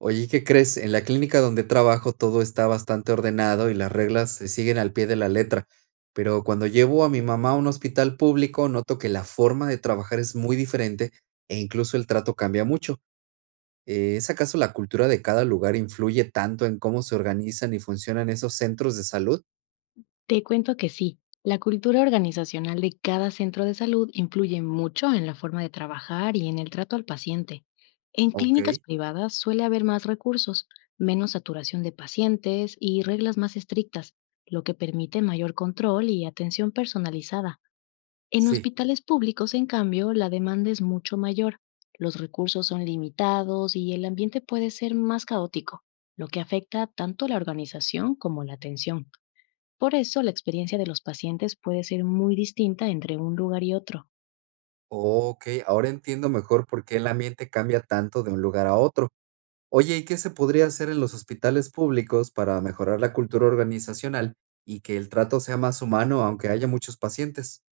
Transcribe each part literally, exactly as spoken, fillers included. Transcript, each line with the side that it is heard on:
right: Oye, ¿qué crees? En la clínica donde trabajo todo está bastante ordenado y las reglas se siguen al pie de la letra, pero cuando llevo a mi mamá a un hospital público noto que la forma de trabajar es muy diferente e incluso el trato cambia mucho. Eh, ¿Es acaso la cultura de cada lugar influye tanto en cómo se organizan y funcionan esos centros de salud?
left: Te cuento que sí, la cultura organizacional de cada centro de salud influye mucho en la forma de trabajar y en el trato al paciente. En
right: Ok,
left: clínicas privadas suele haber más recursos, menos saturación de pacientes y reglas más estrictas, lo que permite mayor control y atención personalizada. En
right: sí.
left: hospitales públicos, en cambio, la demanda es mucho mayor, los recursos son limitados y el ambiente puede ser más caótico, lo que afecta tanto la organización como la atención. Por eso, la experiencia de los pacientes puede ser muy distinta entre un lugar y otro.
right: Ok, ahora entiendo mejor por qué el ambiente cambia tanto de un lugar a otro. Oye, ¿y qué se podría hacer en los hospitales públicos para mejorar la cultura organizacional y que el trato sea más humano aunque haya muchos pacientes?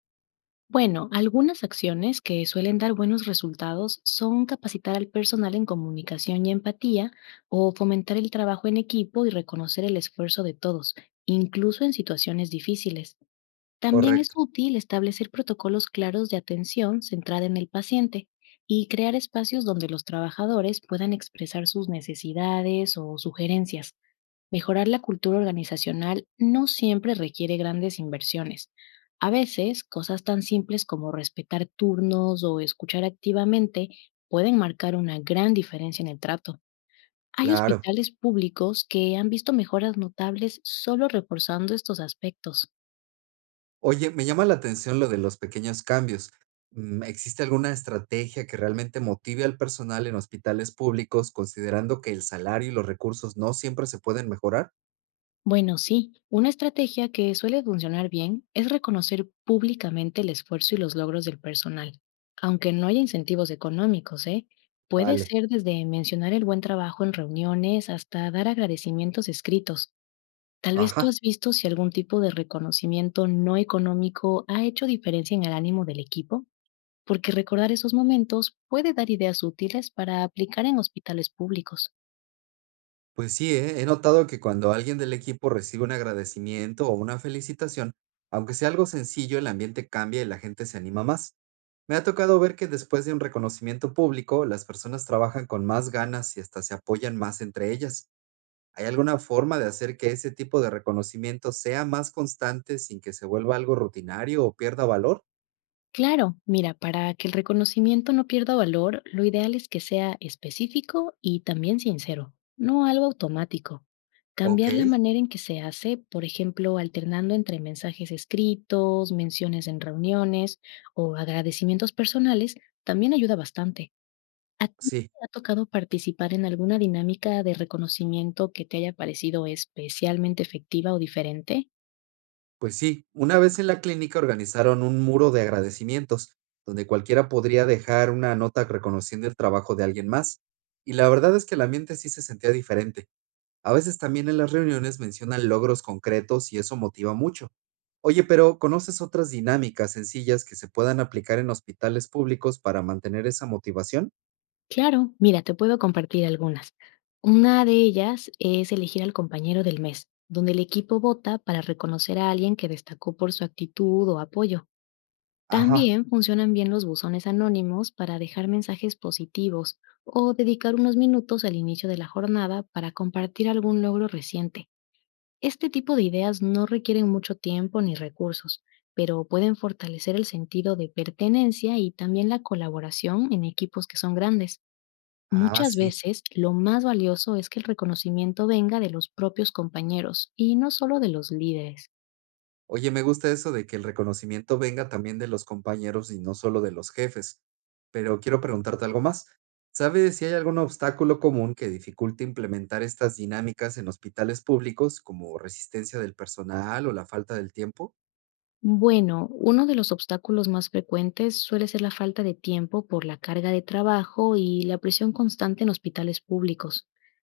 left: Bueno, algunas acciones que suelen dar buenos resultados son capacitar al personal en comunicación y empatía o fomentar el trabajo en equipo y reconocer el esfuerzo de todos, incluso en situaciones difíciles. También es
right: Correcto,
left: útil establecer protocolos claros de atención centrada en el paciente y crear espacios donde los trabajadores puedan expresar sus necesidades o sugerencias. Mejorar la cultura organizacional no siempre requiere grandes inversiones. A veces, cosas tan simples como respetar turnos o escuchar activamente pueden marcar una gran diferencia en el trato. Hay
right: claro.
left: hospitales públicos que han visto mejoras notables solo reforzando estos aspectos.
right: Oye, me llama la atención lo de los pequeños cambios. Mm, ¿Existe alguna estrategia que realmente motive al personal en hospitales públicos considerando que el salario y los recursos no siempre se pueden mejorar?
left: Bueno, sí, una estrategia que suele funcionar bien es reconocer públicamente el esfuerzo y los logros del personal, aunque no haya incentivos económicos, ¿eh? Puede
right: Vale.
left: ser desde mencionar el buen trabajo en reuniones hasta dar agradecimientos escritos. Tal vez tú
right: Ajá.
left: has visto si algún tipo de reconocimiento no económico ha hecho diferencia en el ánimo del equipo, porque recordar esos momentos puede dar ideas útiles para aplicar en hospitales públicos.
right: Pues sí, ¿eh? He notado que cuando alguien del equipo recibe un agradecimiento o una felicitación, aunque sea algo sencillo, el ambiente cambia y la gente se anima más. Me ha tocado ver que después de un reconocimiento público, las personas trabajan con más ganas y hasta se apoyan más entre ellas. ¿Hay alguna forma de hacer que ese tipo de reconocimiento sea más constante sin que se vuelva algo rutinario o pierda valor?
left: Claro, mira, para que el reconocimiento no pierda valor, lo ideal es que sea específico y también sincero, no algo automático.
right: Ok,
left: Cambiar la manera en que se hace, por ejemplo, alternando entre mensajes escritos, menciones en reuniones o agradecimientos personales, también ayuda bastante. ¿A ti
right: sí.
left: te ha tocado participar en alguna dinámica de reconocimiento que te haya parecido especialmente efectiva o diferente?
right: Pues sí, una vez en la clínica organizaron un muro de agradecimientos, donde cualquiera podría dejar una nota reconociendo el trabajo de alguien más. Y la verdad es que el ambiente sí se sentía diferente. A veces también en las reuniones mencionan logros concretos y eso motiva mucho. Oye, pero ¿conoces otras dinámicas sencillas que se puedan aplicar en hospitales públicos para mantener esa motivación?
left: Claro, mira, te puedo compartir algunas. Una de ellas es elegir al compañero del mes, donde el equipo vota para reconocer a alguien que destacó por su actitud o apoyo.
right: Ajá.
left: También funcionan bien los buzones anónimos para dejar mensajes positivos o dedicar unos minutos al inicio de la jornada para compartir algún logro reciente. Este tipo de ideas no requieren mucho tiempo ni recursos, pero pueden fortalecer el sentido de pertenencia y también la colaboración en equipos que son grandes.
right: Ah,
left: Muchas
right: sí.
left: veces lo más valioso es que el reconocimiento venga de los propios compañeros y no solo de los líderes.
right: Oye, me gusta eso de que el reconocimiento venga también de los compañeros y no solo de los jefes. Pero quiero preguntarte algo más. ¿Sabes si hay algún obstáculo común que dificulte implementar estas dinámicas en hospitales públicos, como resistencia del personal o la falta del tiempo?
left: Bueno, uno de los obstáculos más frecuentes suele ser la falta de tiempo por la carga de trabajo y la presión constante en hospitales públicos.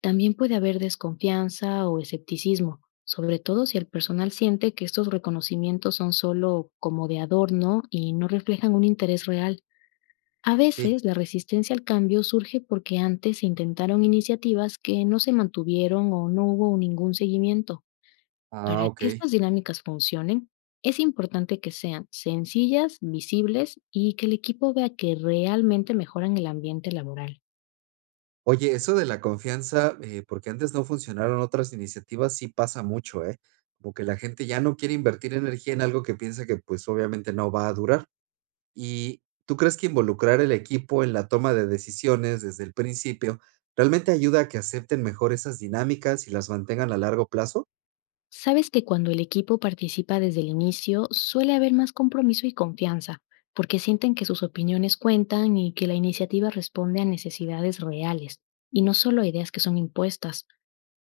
left: También puede haber desconfianza o escepticismo, sobre todo si el personal siente que estos reconocimientos son solo como de adorno y no reflejan un interés real. A
right: Sí.
left: veces la resistencia al cambio surge porque antes se intentaron iniciativas que no se mantuvieron o no hubo ningún seguimiento.
right: Ah,
left: Para
right: ok.
left: que estas dinámicas funcionen, es importante que sean sencillas, visibles y que el equipo vea que realmente mejoran el ambiente laboral.
right: Oye, eso de la confianza, eh, porque antes no funcionaron otras iniciativas, sí pasa mucho, ¿eh? Como que la gente ya no quiere invertir energía en algo que piensa que pues obviamente no va a durar. ¿Y tú crees que involucrar el equipo en la toma de decisiones desde el principio realmente ayuda a que acepten mejor esas dinámicas y las mantengan a largo plazo?
left: Sabes que cuando el equipo participa desde el inicio suele haber más compromiso y confianza, porque sienten que sus opiniones cuentan y que la iniciativa responde a necesidades reales, y no solo a ideas que son impuestas.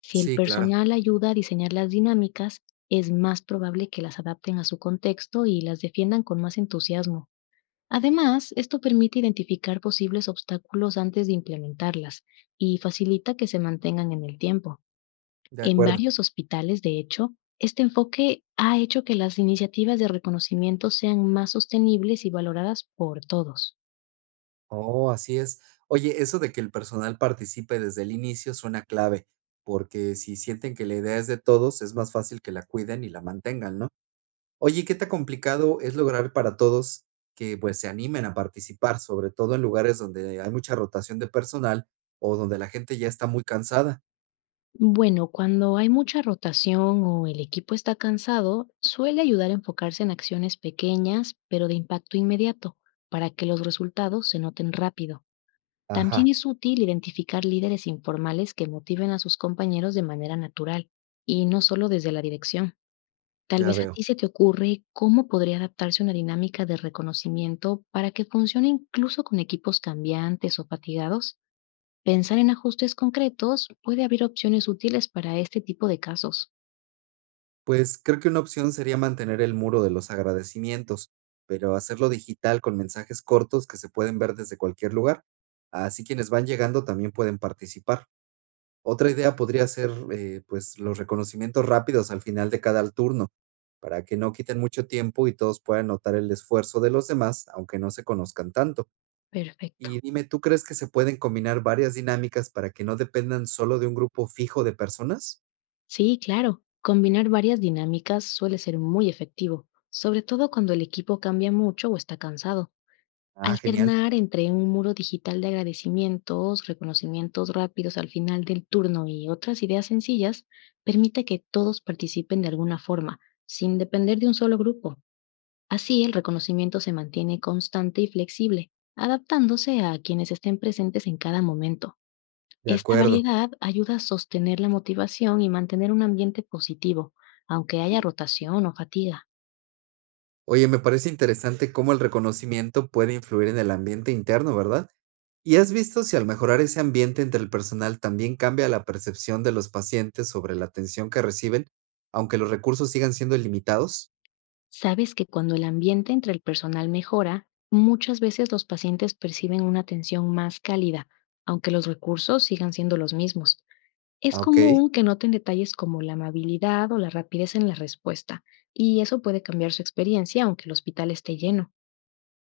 left: Si el
right: Sí, claro,
left: personal ayuda a diseñar las dinámicas, es más probable que las adapten a su contexto y las defiendan con más entusiasmo. Además, esto permite identificar posibles obstáculos antes de implementarlas y facilita que se mantengan en el tiempo.
right: de
left: En
right: acuerdo.
left: varios hospitales, de hecho, este enfoque ha hecho que las iniciativas de reconocimiento sean más sostenibles y valoradas por todos.
right: Oh, así es. Oye, eso de que el personal participe desde el inicio suena clave, porque si sienten que la idea es de todos, es más fácil que la cuiden y la mantengan, ¿no? Oye, ¿qué tan complicado es lograr para todos que pues se animen a participar, sobre todo en lugares donde hay mucha rotación de personal o donde la gente ya está muy cansada?
left: Bueno, cuando hay mucha rotación o el equipo está cansado, suele ayudar a enfocarse en acciones pequeñas, pero de impacto inmediato, para que los resultados se noten rápido.
right: Ajá,
left: También es útil identificar líderes informales que motiven a sus compañeros de manera natural y no solo desde la dirección. Tal
right: ya
left: vez a
right: veo.
left: ti se te ocurre cómo podría adaptarse una dinámica de reconocimiento para que funcione incluso con equipos cambiantes o fatigados. Pensar en ajustes concretos puede abrir opciones útiles para este tipo de casos.
right: Pues creo que una opción sería mantener el muro de los agradecimientos, pero hacerlo digital con mensajes cortos que se pueden ver desde cualquier lugar. Así quienes van llegando también pueden participar. Otra idea podría ser, eh, pues, los reconocimientos rápidos al final de cada turno, para que no quiten mucho tiempo y todos puedan notar el esfuerzo de los demás, aunque no se conozcan tanto.
left: Perfecto.
right: Y dime, ¿tú crees que se pueden combinar varias dinámicas para que no dependan solo de un grupo fijo de personas?
left: Sí, claro. Combinar varias dinámicas suele ser muy efectivo, sobre todo cuando el equipo cambia mucho o está cansado.
right: Ah, genial.
left: Alternar entre un muro digital de agradecimientos, reconocimientos rápidos al final del turno y otras ideas sencillas permite que todos participen de alguna forma, sin depender de un solo grupo. Así el reconocimiento se mantiene constante y flexible, adaptándose a quienes estén presentes en cada momento.
right: De
left: Esta
right: acuerdo.
left: variedad ayuda a sostener la motivación y mantener un ambiente positivo, aunque haya rotación o fatiga.
right: Oye, me parece interesante cómo el reconocimiento puede influir en el ambiente interno, ¿verdad? ¿Y has visto si al mejorar ese ambiente entre el personal también cambia la percepción de los pacientes sobre la atención que reciben, aunque los recursos sigan siendo limitados?
left: Sabes que cuando el ambiente entre el personal mejora, muchas veces los pacientes perciben una atención más cálida, aunque los recursos sigan siendo los mismos. Es
right: Ah, ok.
left: común que noten detalles como la amabilidad o la rapidez en la respuesta, y eso puede cambiar su experiencia aunque el hospital esté lleno.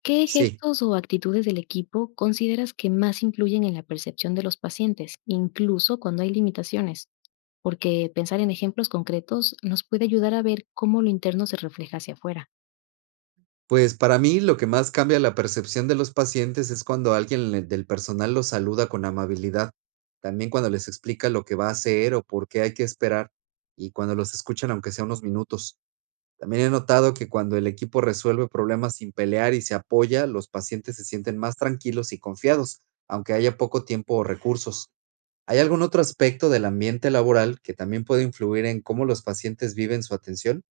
left: ¿Qué
right: Sí.
left: gestos o actitudes del equipo consideras que más influyen en la percepción de los pacientes, incluso cuando hay limitaciones? Porque pensar en ejemplos concretos nos puede ayudar a ver cómo lo interno se refleja hacia afuera.
right: Pues para mí lo que más cambia la percepción de los pacientes es cuando alguien le- del personal los saluda con amabilidad, también cuando les explica lo que va a hacer o por qué hay que esperar, y cuando los escuchan aunque sea unos minutos. También he notado que cuando el equipo resuelve problemas sin pelear y se apoya, los pacientes se sienten más tranquilos y confiados, aunque haya poco tiempo o recursos. ¿Hay algún otro aspecto del ambiente laboral que también puede influir en cómo los pacientes viven su atención?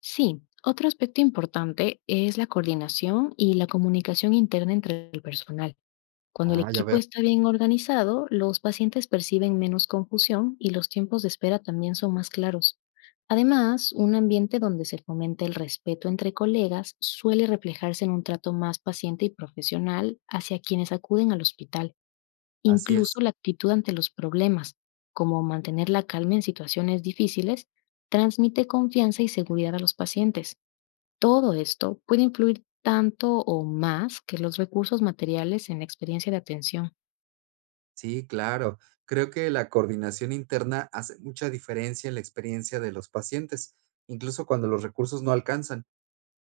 left: Sí, otro aspecto importante es la coordinación y la comunicación interna entre el personal. Cuando el
right: Ah, ya
left: equipo
right: veo.
left: está bien organizado, los pacientes perciben menos confusión y los tiempos de espera también son más claros. Además, un ambiente donde se fomente el respeto entre colegas suele reflejarse en un trato más paciente y profesional hacia quienes acuden al hospital,
right: Así
left: incluso
right: es.
left: la actitud ante los problemas, como mantener la calma en situaciones difíciles, transmite confianza y seguridad a los pacientes. Todo esto puede influir tanto o más que los recursos materiales en la experiencia de atención.
right: Sí, claro. Creo que la coordinación interna hace mucha diferencia en la experiencia de los pacientes, incluso cuando los recursos no alcanzan.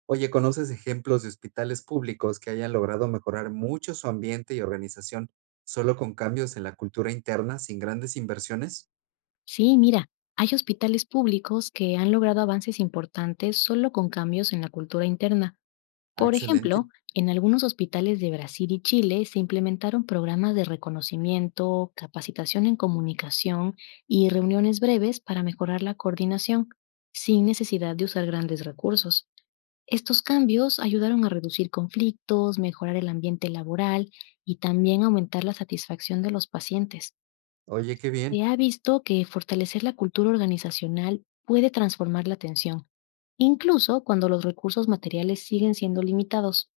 right: Oye, ¿conoces ejemplos de hospitales públicos que hayan logrado mejorar mucho su ambiente y organización solo con cambios en la cultura interna sin grandes inversiones?
left: Sí, mira, hay hospitales públicos que han logrado avances importantes solo con cambios en la cultura interna.
right: Ah,
left: Por
right: excelente.
left: ejemplo, en algunos hospitales de Brasil y Chile se implementaron programas de reconocimiento, capacitación en comunicación y reuniones breves para mejorar la coordinación, sin necesidad de usar grandes recursos. Estos cambios ayudaron a reducir conflictos, mejorar el ambiente laboral y también aumentar la satisfacción de los pacientes.
right: Oye, qué bien.
left: Se ha visto que fortalecer la cultura organizacional puede transformar la atención, incluso cuando los recursos materiales siguen siendo limitados.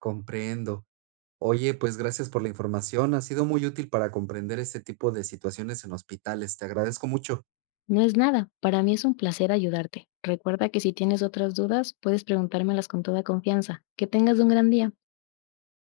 right: Comprendo. Oye, pues gracias por la información. Ha sido muy útil para comprender este tipo de situaciones en hospitales. Te agradezco mucho.
left: No es nada, para mí es un placer ayudarte. Recuerda que si tienes otras dudas, puedes preguntármelas con toda confianza. Que tengas un gran día.